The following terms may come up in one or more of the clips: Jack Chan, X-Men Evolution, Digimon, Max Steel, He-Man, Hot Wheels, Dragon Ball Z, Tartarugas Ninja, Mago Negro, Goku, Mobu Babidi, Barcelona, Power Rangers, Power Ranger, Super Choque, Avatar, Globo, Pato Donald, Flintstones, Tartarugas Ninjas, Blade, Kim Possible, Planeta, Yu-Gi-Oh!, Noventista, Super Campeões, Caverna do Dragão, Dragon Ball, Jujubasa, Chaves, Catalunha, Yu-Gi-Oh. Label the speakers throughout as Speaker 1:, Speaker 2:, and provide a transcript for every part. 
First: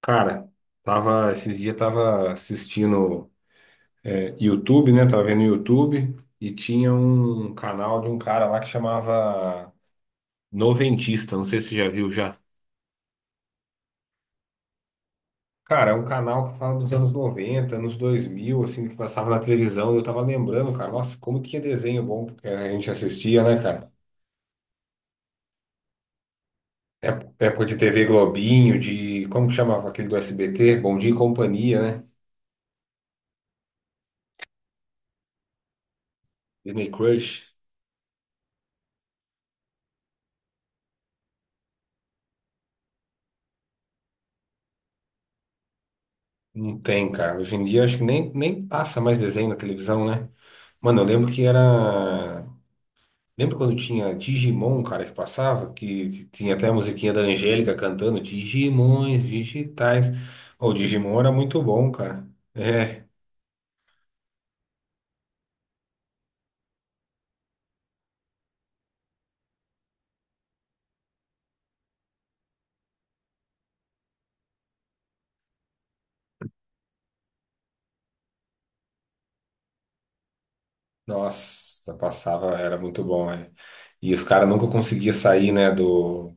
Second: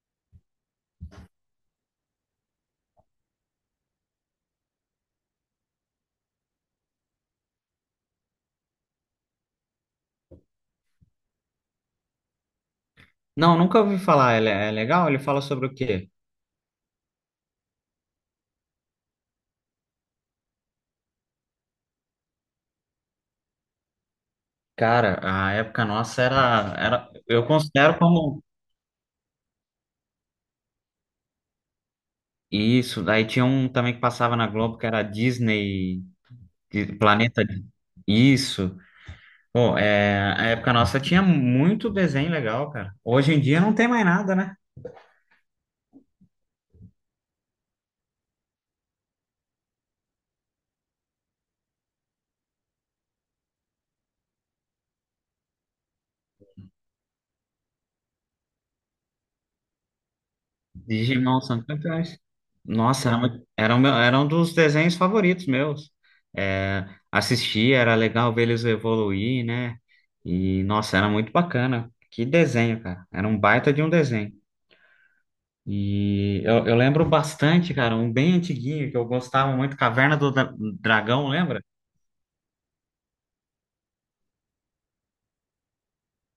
Speaker 1: Cara, esses dias tava assistindo YouTube, né? Tava vendo YouTube e tinha um canal de um cara lá que chamava Noventista, não sei se você já viu já.
Speaker 2: Não, nunca ouvi falar. Ele é legal? Ele fala sobre o
Speaker 1: Cara, é um
Speaker 2: quê?
Speaker 1: canal que fala dos anos 90, anos 2000, assim, que passava na televisão. Eu tava lembrando, cara, nossa, como tinha desenho bom que a gente assistia, né, cara?
Speaker 2: Cara, a época nossa era, eu
Speaker 1: Época de
Speaker 2: considero
Speaker 1: TV
Speaker 2: como
Speaker 1: Globinho, como que chamava aquele do SBT? Bom Dia e Companhia, né?
Speaker 2: isso. Daí tinha um também que passava na Globo que era Disney,
Speaker 1: Disney
Speaker 2: Planeta.
Speaker 1: Crush.
Speaker 2: Isso. Pô, é, a época nossa tinha muito desenho legal, cara. Hoje em dia não tem mais nada, né?
Speaker 1: Não tem, cara. Hoje em dia acho que nem passa mais desenho na televisão, né? Mano, eu lembro que era. Lembra quando tinha Digimon, cara, que passava? Que tinha até a musiquinha da Angélica cantando Digimons digitais. Ô, o Digimon era
Speaker 2: Digimon
Speaker 1: muito
Speaker 2: são
Speaker 1: bom,
Speaker 2: campeões.
Speaker 1: cara. É.
Speaker 2: Nossa, era, muito- era, o meu- era um dos desenhos favoritos meus. É, assistir, era legal ver eles evoluir, né? E, nossa, era muito bacana. Que desenho, cara. Era um baita de um desenho. E eu lembro bastante, cara, um bem antiguinho que eu gostava muito, Dragão, lembra?
Speaker 1: Nossa, passava, era muito bom, né? E os caras nunca conseguiam sair, né,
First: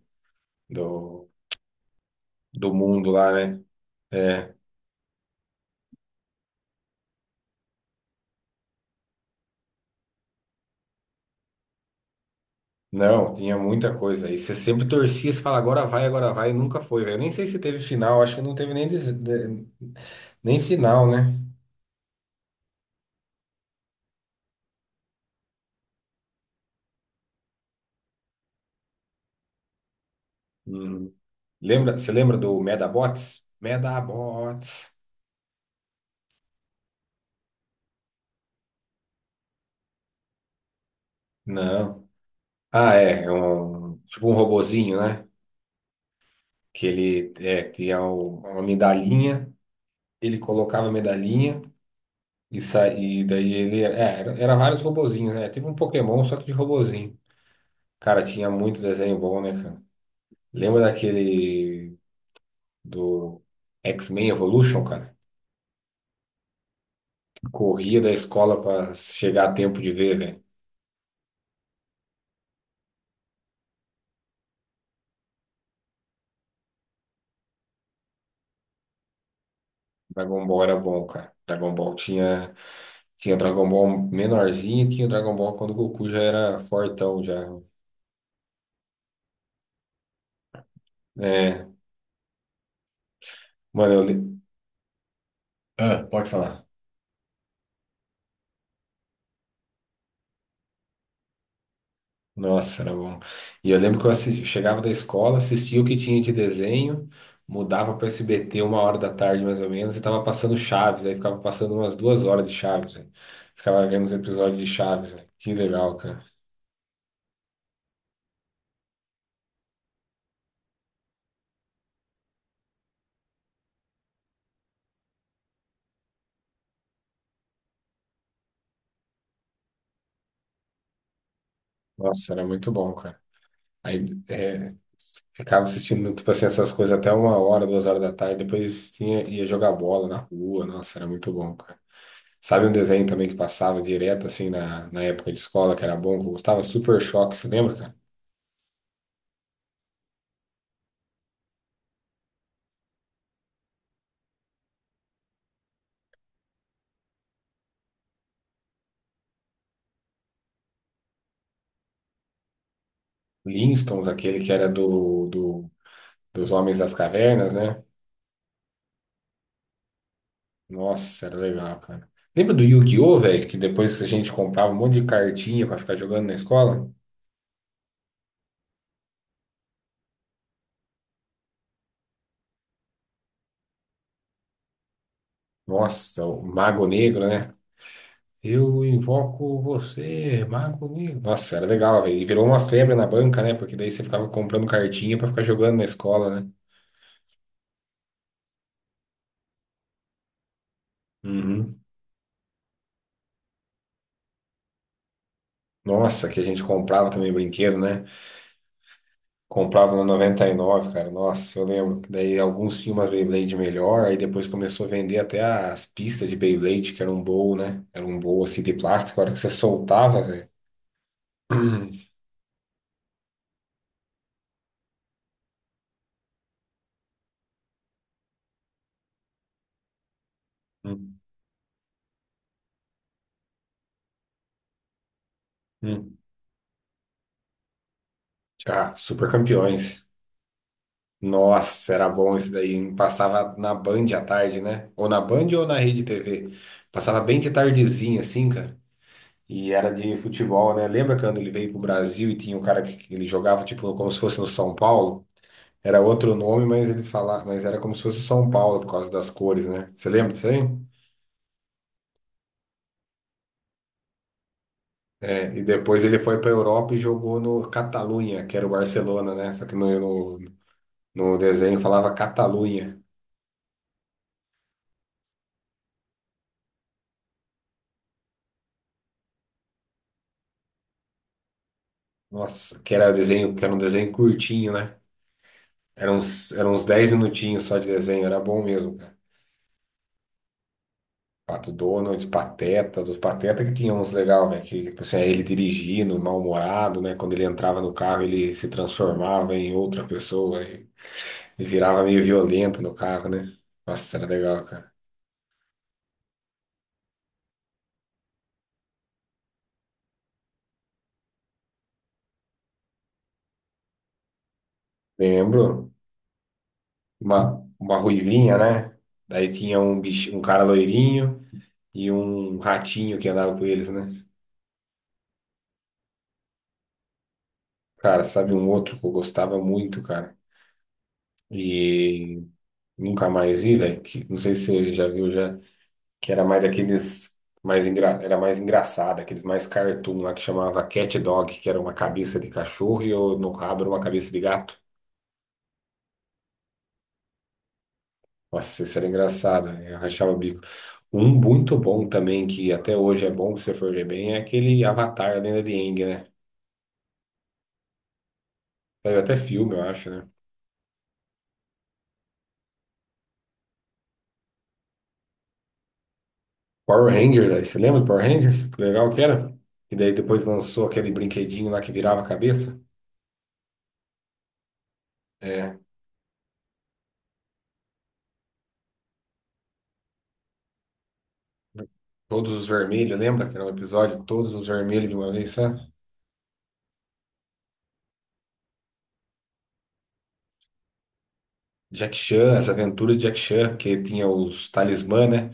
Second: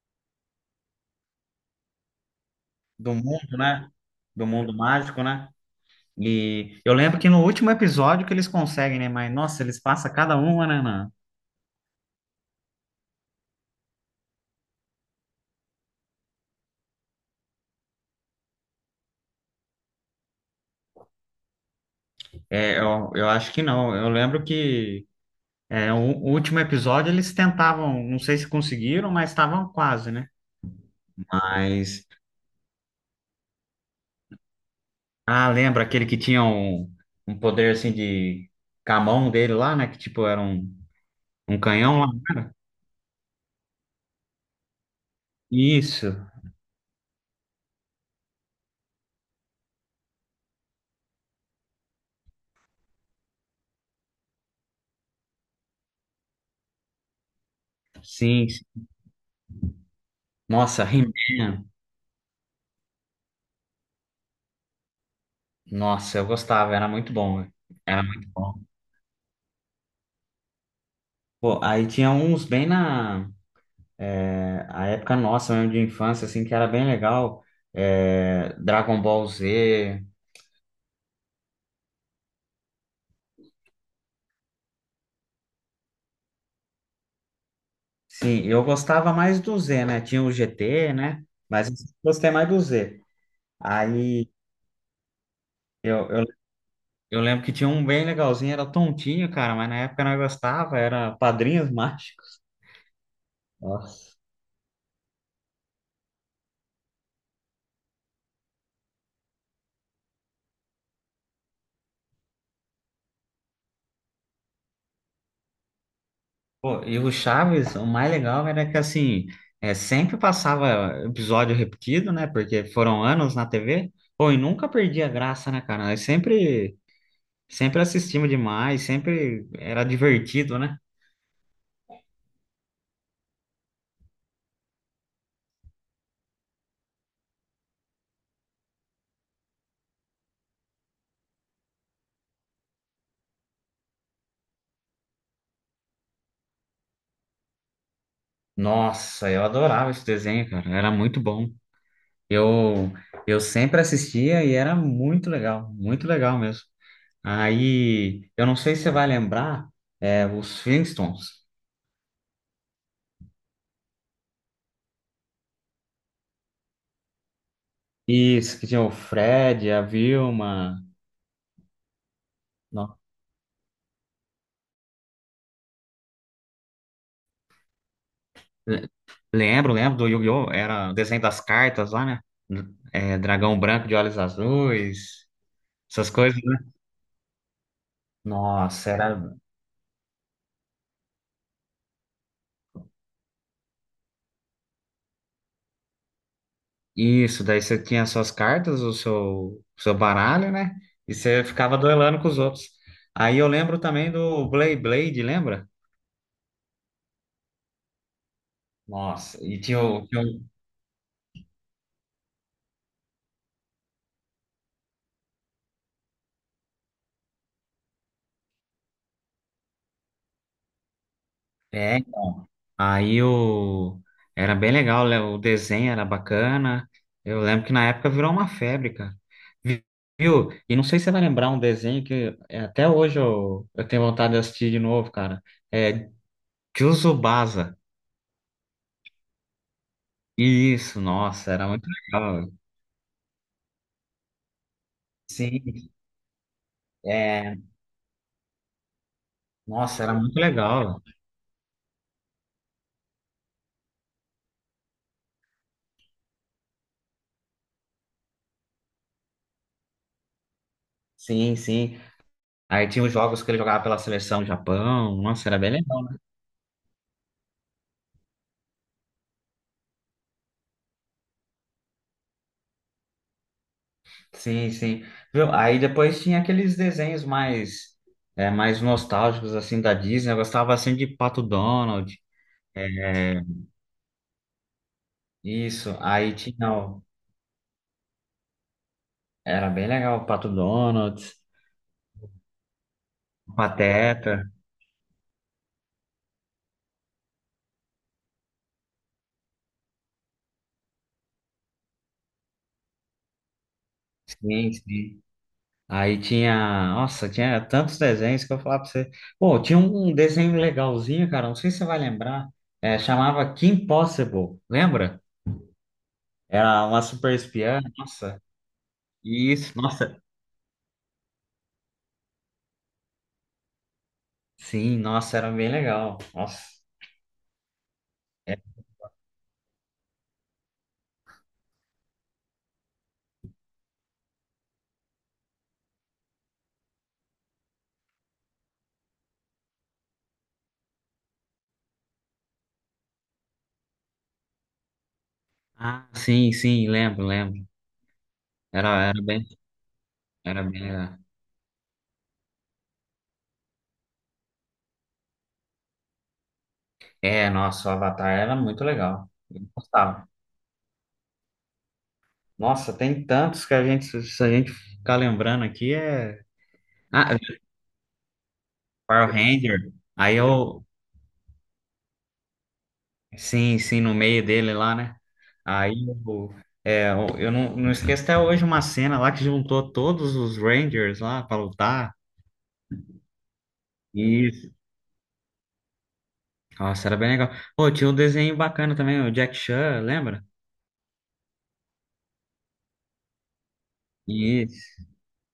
Speaker 1: do, do mundo
Speaker 2: Do
Speaker 1: lá,
Speaker 2: mundo,
Speaker 1: né?
Speaker 2: né? Do
Speaker 1: É.
Speaker 2: mundo mágico, né? E eu lembro que no último episódio que eles conseguem, né? Mas, nossa, eles passam cada uma, né?
Speaker 1: Não, tinha muita coisa. E você sempre torcia, você fala, agora vai, e nunca foi, velho. Eu nem sei se teve final, acho que não teve nem, nem final, né?
Speaker 2: Eu acho que não. Eu lembro que é, o último episódio eles tentavam, não sei se conseguiram, mas estavam quase, né?
Speaker 1: Hum. Lembra,
Speaker 2: Mas.
Speaker 1: você lembra do Medabots? Medabots.
Speaker 2: Ah, lembra aquele que tinha um, um poder assim de camão dele lá, né? Que tipo era um, um canhão lá?
Speaker 1: Não. Ah, é um, tipo um robozinho, né?
Speaker 2: Isso,
Speaker 1: Que ele é, tinha uma medalhinha, ele colocava a medalhinha e daí ele. É, era vários robozinhos, né? Tipo um Pokémon, só que de robozinho. Cara,
Speaker 2: sim.
Speaker 1: tinha muito
Speaker 2: Sim.
Speaker 1: desenho bom, né, cara? Lembra
Speaker 2: Nossa, He-Man.
Speaker 1: daquele. Do X-Men Evolution, cara.
Speaker 2: Nossa, eu gostava, era muito bom, velho.
Speaker 1: Corria
Speaker 2: Era
Speaker 1: da
Speaker 2: muito bom.
Speaker 1: escola pra chegar a tempo de ver, velho.
Speaker 2: Pô, aí tinha uns bem na é, a época nossa mesmo de infância, assim, que era bem legal. É, Dragon Ball Z.
Speaker 1: Dragon Ball era bom, cara. Dragon Ball tinha, tinha Dragon Ball menorzinho e tinha Dragon Ball quando o Goku já era fortão, já.
Speaker 2: Sim, eu gostava mais do Z, né? Tinha o GT, né?
Speaker 1: É,
Speaker 2: Mas eu gostei mais do Z.
Speaker 1: mano,
Speaker 2: Aí
Speaker 1: ah,
Speaker 2: eu, eu,
Speaker 1: pode falar.
Speaker 2: eu lembro que tinha um bem legalzinho, era tontinho, cara, mas na época nós gostava, era Padrinhos Mágicos.
Speaker 1: Nossa, era bom. E eu lembro que eu
Speaker 2: Nossa.
Speaker 1: assis- chegava da escola, assistia o que tinha de desenho, mudava para SBT 1 hora da tarde mais ou menos e tava passando Chaves, aí ficava passando umas 2 horas de Chaves, velho. Ficava vendo os episódios de Chaves, velho. Que legal, cara.
Speaker 2: Pô, e o Chaves, o mais legal era que assim, é, sempre passava episódio repetido, né? Porque foram anos na TV. Pô, e nunca perdia a graça, né, cara? Nós sempre, sempre assistimos demais, sempre era divertido, né?
Speaker 1: Nossa, era muito bom, cara. Aí é, ficava assistindo, tipo assim, essas coisas até 1 hora, 2 horas da tarde, depois tinha, ia jogar bola na rua. Nossa, era muito bom, cara. Sabe um desenho também que passava direto, assim, na época de escola, que era bom, que eu gostava? Super Choque, você lembra, cara?
Speaker 2: Nossa, eu adorava esse desenho, cara. Era muito bom. Eu, eu sempre assistia e era muito legal mesmo. Aí, eu não sei se você vai lembrar, é, os Flintstones.
Speaker 1: Flintstones, aquele que era dos Homens das Cavernas, né?
Speaker 2: Isso, que tinha o Fred, a Vilma.
Speaker 1: Nossa, era legal, cara. Lembra do
Speaker 2: Não.
Speaker 1: Yu-Gi-Oh, velho? Que depois a gente comprava um monte de cartinha pra ficar jogando na escola?
Speaker 2: Le- Lembro, lembro do Yu-Gi-Oh! Era o desenho das cartas lá, né? É, dragão branco de olhos azuis, essas
Speaker 1: Nossa,
Speaker 2: coisas,
Speaker 1: o
Speaker 2: né?
Speaker 1: Mago Negro, né? Eu
Speaker 2: Nossa, era.
Speaker 1: invoco você, Mago Negro. Nossa, era legal, velho. E virou uma febre na banca, né? Porque daí você ficava comprando cartinha pra ficar jogando na escola, né?
Speaker 2: Isso, daí você tinha suas cartas, o seu, seu baralho, né? E você ficava
Speaker 1: Uhum.
Speaker 2: duelando com os outros. Aí eu lembro também do Blade Blade, lembra?
Speaker 1: Nossa, que a gente comprava também brinquedo, né?
Speaker 2: Nossa, e tinha
Speaker 1: Comprava no
Speaker 2: o, tinha o-
Speaker 1: 99, cara. Nossa, eu lembro que daí alguns tinham umas Beyblade melhor, aí depois começou a vender até as pistas de Beyblade, que era um bowl, né? Era um bowl assim de plástico, a hora que você soltava, velho.
Speaker 2: é, aí o era bem legal, né? O desenho era bacana. Eu lembro que na época virou uma febre, cara. Vi- Viu? E não sei se você
Speaker 1: Hum,
Speaker 2: vai lembrar um desenho que é, até hoje eu tenho vontade de assistir de novo, cara. É,
Speaker 1: hum.
Speaker 2: Jujubasa.
Speaker 1: Ah, super campeões.
Speaker 2: Isso, nossa, era muito
Speaker 1: Nossa, era bom isso
Speaker 2: legal.
Speaker 1: daí, hein? Passava na Band à tarde, né? Ou na Band ou na
Speaker 2: Sim,
Speaker 1: Rede TV. Passava bem de
Speaker 2: é.
Speaker 1: tardezinha, assim, cara. E era
Speaker 2: Nossa, era
Speaker 1: de
Speaker 2: muito
Speaker 1: futebol, né?
Speaker 2: legal.
Speaker 1: Lembra quando ele veio pro Brasil e tinha um cara que ele jogava, tipo, como se fosse no São Paulo? Era outro nome, mas eles falavam, mas era como se fosse o São Paulo por causa das cores, né? Você lembra disso aí?
Speaker 2: Sim, sim. Aí tinha os jogos que ele jogava pela seleção do Japão. Nossa,
Speaker 1: É,
Speaker 2: era
Speaker 1: e
Speaker 2: bem legal,
Speaker 1: depois
Speaker 2: né?
Speaker 1: ele foi pra Europa e jogou no Catalunha, que era o Barcelona, né? Só que no, no desenho falava Catalunha.
Speaker 2: Sim, sim. Viu? Aí depois tinha aqueles desenhos mais, é, mais nostálgicos, assim, da Disney. Eu gostava, assim, de Pato Donald.
Speaker 1: Nossa, que era
Speaker 2: É,
Speaker 1: desenho, que era um desenho curtinho, né?
Speaker 2: isso.
Speaker 1: Eram
Speaker 2: Aí
Speaker 1: uns, eram
Speaker 2: tinha...
Speaker 1: uns 10 minutinhos só de desenho, era bom mesmo, cara.
Speaker 2: era bem legal o Pato Donald,
Speaker 1: Pato Donald, Pateta, dos Pateta que tinha uns
Speaker 2: Pateta.
Speaker 1: legal, velho, que tipo assim, ele dirigindo, mal-humorado, né? Quando ele entrava no carro, ele se transformava em outra pessoa e virava meio violento no carro, né? Nossa, era legal,
Speaker 2: Sim,
Speaker 1: cara.
Speaker 2: sim. Aí tinha, nossa, tinha tantos desenhos que eu falava pra você. Pô, tinha um desenho legalzinho, cara, não sei se você vai lembrar. É, chamava Kim Possible, lembra?
Speaker 1: Lembro,
Speaker 2: Era uma super espiã,
Speaker 1: uma
Speaker 2: nossa.
Speaker 1: ruivinha, né? Daí
Speaker 2: Isso,
Speaker 1: tinha um
Speaker 2: nossa.
Speaker 1: bicho, um cara loirinho e um ratinho que andava com eles, né?
Speaker 2: Sim, nossa, era bem legal. Nossa.
Speaker 1: Cara, sabe
Speaker 2: É.
Speaker 1: um outro que eu gostava muito, cara? E nunca mais vi, velho. Não sei se você já viu já, que era mais daqueles mais era mais engraçado, aqueles mais cartoon lá que chamava Cat Dog, que era uma cabeça de cachorro e eu, no rabo era uma cabeça de gato.
Speaker 2: Ah, sim, sim, lembro, lembro.
Speaker 1: Nossa, isso
Speaker 2: Era,
Speaker 1: era
Speaker 2: era bem,
Speaker 1: engraçado, né? Eu rachava o bico.
Speaker 2: era bem legal.
Speaker 1: Um muito bom também, que até hoje é bom se você for ver bem, é aquele Avatar, a Lenda de Aang, né?
Speaker 2: É, nossa, o Avatar era muito
Speaker 1: Saiu
Speaker 2: legal.
Speaker 1: até
Speaker 2: Eu
Speaker 1: filme, eu acho, né?
Speaker 2: gostava. Nossa, tem tantos que a gente, se a gente ficar lembrando aqui, é.
Speaker 1: Power
Speaker 2: Ah,
Speaker 1: Rangers, aí, você lembra do Power Rangers? Que legal que
Speaker 2: Power
Speaker 1: era?
Speaker 2: Ranger.
Speaker 1: E daí
Speaker 2: Aí
Speaker 1: depois
Speaker 2: eu,
Speaker 1: lançou aquele brinquedinho lá que virava a cabeça.
Speaker 2: sim, sim, no meio dele lá, né?
Speaker 1: É,
Speaker 2: Aí eu, é, eu não esqueço até hoje uma cena lá que juntou todos os Rangers lá pra lutar.
Speaker 1: Todos os Vermelhos, lembra? Que era um episódio, Todos os
Speaker 2: Isso.
Speaker 1: Vermelhos de uma vez, sabe?
Speaker 2: Nossa, era bem legal. Pô, tinha um desenho bacana também, o Jack Chan, lembra?
Speaker 1: Jack Chan, as aventuras de Jack Chan, que tinha os
Speaker 2: Isso,
Speaker 1: talismã, né?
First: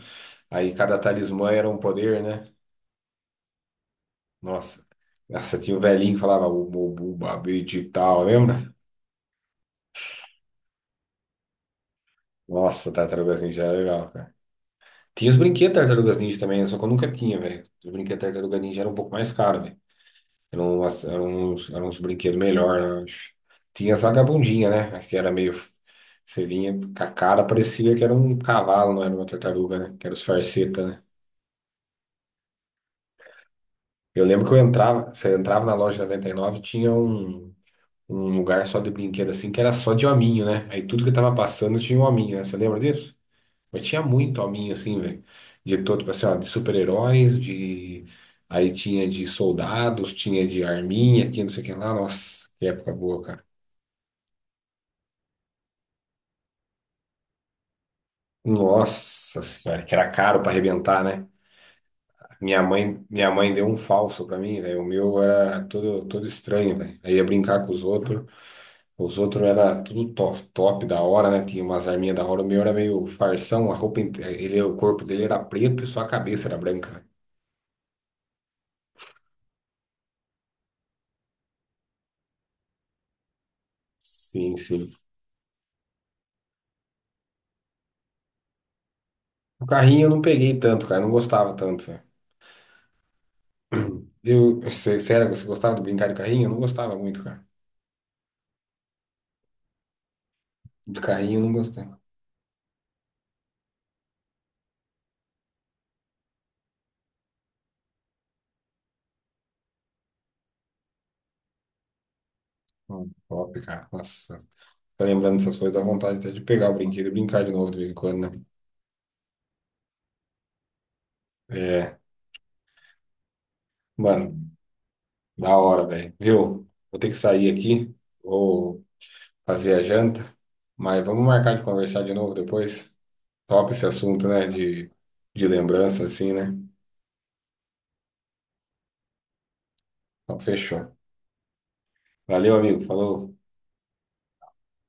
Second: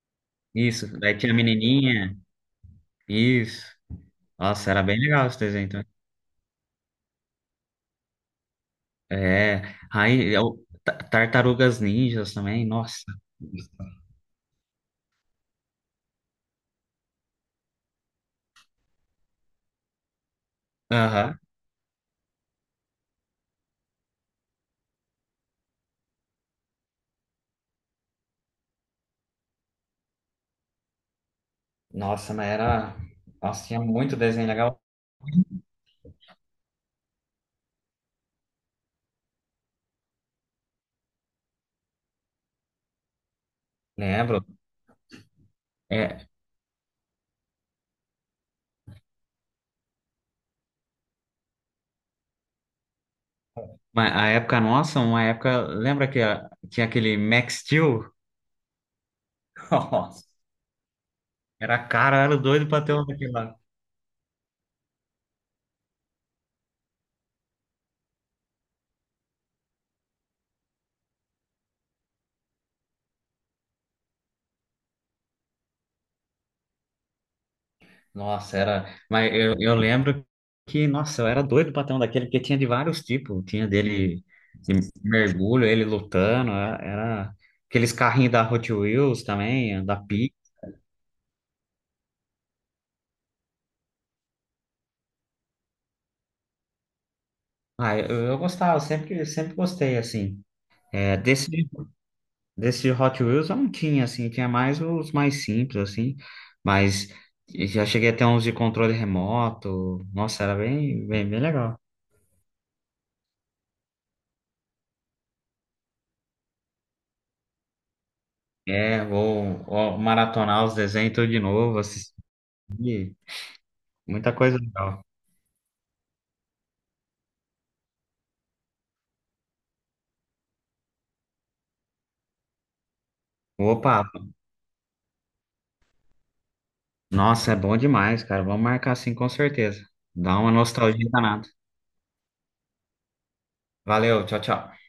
Speaker 1: Aí
Speaker 2: isso.
Speaker 1: cada
Speaker 2: Daí tinha a
Speaker 1: talismã era um
Speaker 2: menininha.
Speaker 1: poder, né?
Speaker 2: Isso. Nossa, era
Speaker 1: Nossa,
Speaker 2: bem legal esse
Speaker 1: nossa,
Speaker 2: desenho
Speaker 1: tinha o
Speaker 2: também.
Speaker 1: velhinho que falava o Mobu Babidi e tal, lembra?
Speaker 2: É, aí eu, Tartarugas Ninjas também,
Speaker 1: Nossa,
Speaker 2: nossa.
Speaker 1: Tartarugas Ninja era legal, cara. Tinha os brinquedos Tartarugas Ninja também, só que eu nunca tinha, velho. Os brinquedos Tartarugas Ninja eram um pouco mais caros. Era um, era
Speaker 2: Aham.
Speaker 1: uns, era uns brinquedos melhor, eu acho. Tinha as vagabundinhas, né? Que era meio. Você vinha com a cara, parecia que era um cavalo, não era uma tartaruga, né? Que era os farsetas, né?
Speaker 2: Nossa, mas era. Nossa, tinha muito
Speaker 1: Eu lembro
Speaker 2: desenho
Speaker 1: que eu
Speaker 2: legal.
Speaker 1: entrava, você entrava na loja 99 tinha um lugar só de brinquedo assim, que era só de hominho, né? Aí tudo que tava passando tinha um hominho, né? Você lembra disso? Mas tinha muito
Speaker 2: Lembro.
Speaker 1: hominho assim, velho. De todo, tipo assim, ó, de super-heróis, de. Aí tinha de soldados, tinha de arminha, tinha não sei o que lá. Nossa, que época boa.
Speaker 2: Mas a época nossa, uma época. Lembra que a- tinha aquele Max Steel?
Speaker 1: Nossa senhora, que era
Speaker 2: Nossa,
Speaker 1: caro para arrebentar, né?
Speaker 2: era caro, eu era
Speaker 1: Minha
Speaker 2: doido pra ter
Speaker 1: mãe,
Speaker 2: um
Speaker 1: minha
Speaker 2: daquele
Speaker 1: mãe
Speaker 2: lá.
Speaker 1: deu um falso para mim, velho. O meu era todo, todo estranho, velho. Aí ia brincar com os outros. Os outros era tudo top, top da hora, né? Tinha umas arminhas da hora. O meu era meio farsão, a roupa, ele, o corpo dele era preto e só a cabeça era branca, né?
Speaker 2: Nossa, era. Mas eu lembro que, nossa, eu era doido pra ter um daquele, porque tinha de vários tipos. Tinha dele
Speaker 1: Sim,
Speaker 2: de
Speaker 1: sim.
Speaker 2: mergulho, ele lutando. Era, era aqueles carrinhos da Hot Wheels
Speaker 1: O
Speaker 2: também, da
Speaker 1: carrinho eu não
Speaker 2: Pi.
Speaker 1: peguei tanto, cara. Eu não gostava tanto, velho. Sério, você gostava de brincar de carrinho? Eu não gostava muito, cara.
Speaker 2: Ah, eu gostava, sempre, sempre gostei, assim.
Speaker 1: De
Speaker 2: É,
Speaker 1: carrinho eu
Speaker 2: desse.
Speaker 1: não gostava.
Speaker 2: Desse Hot Wheels eu não tinha, assim, tinha mais os mais simples, assim, mas já cheguei a ter uns de controle remoto, nossa, era bem, bem, bem legal.
Speaker 1: Top, cara. Nossa, tá lembrando essas coisas, dá vontade até de pegar o brinquedo e brincar de novo de vez em quando, né?
Speaker 2: É, vou, vou maratonar os desenhos tudo de novo,
Speaker 1: É,
Speaker 2: assistir, muita
Speaker 1: mano,
Speaker 2: coisa legal.
Speaker 1: da hora, velho. Viu? Vou ter que sair aqui, vou fazer a janta, mas vamos marcar de conversar de novo depois. Top esse
Speaker 2: Opa,
Speaker 1: assunto, né? De lembrança, assim, né?
Speaker 2: nossa, é bom demais, cara, vamos marcar assim com certeza. Dá
Speaker 1: Então,
Speaker 2: uma
Speaker 1: fechou.
Speaker 2: nostalgia danada.
Speaker 1: Valeu, amigo. Falou.
Speaker 2: Valeu, tchau, tchau.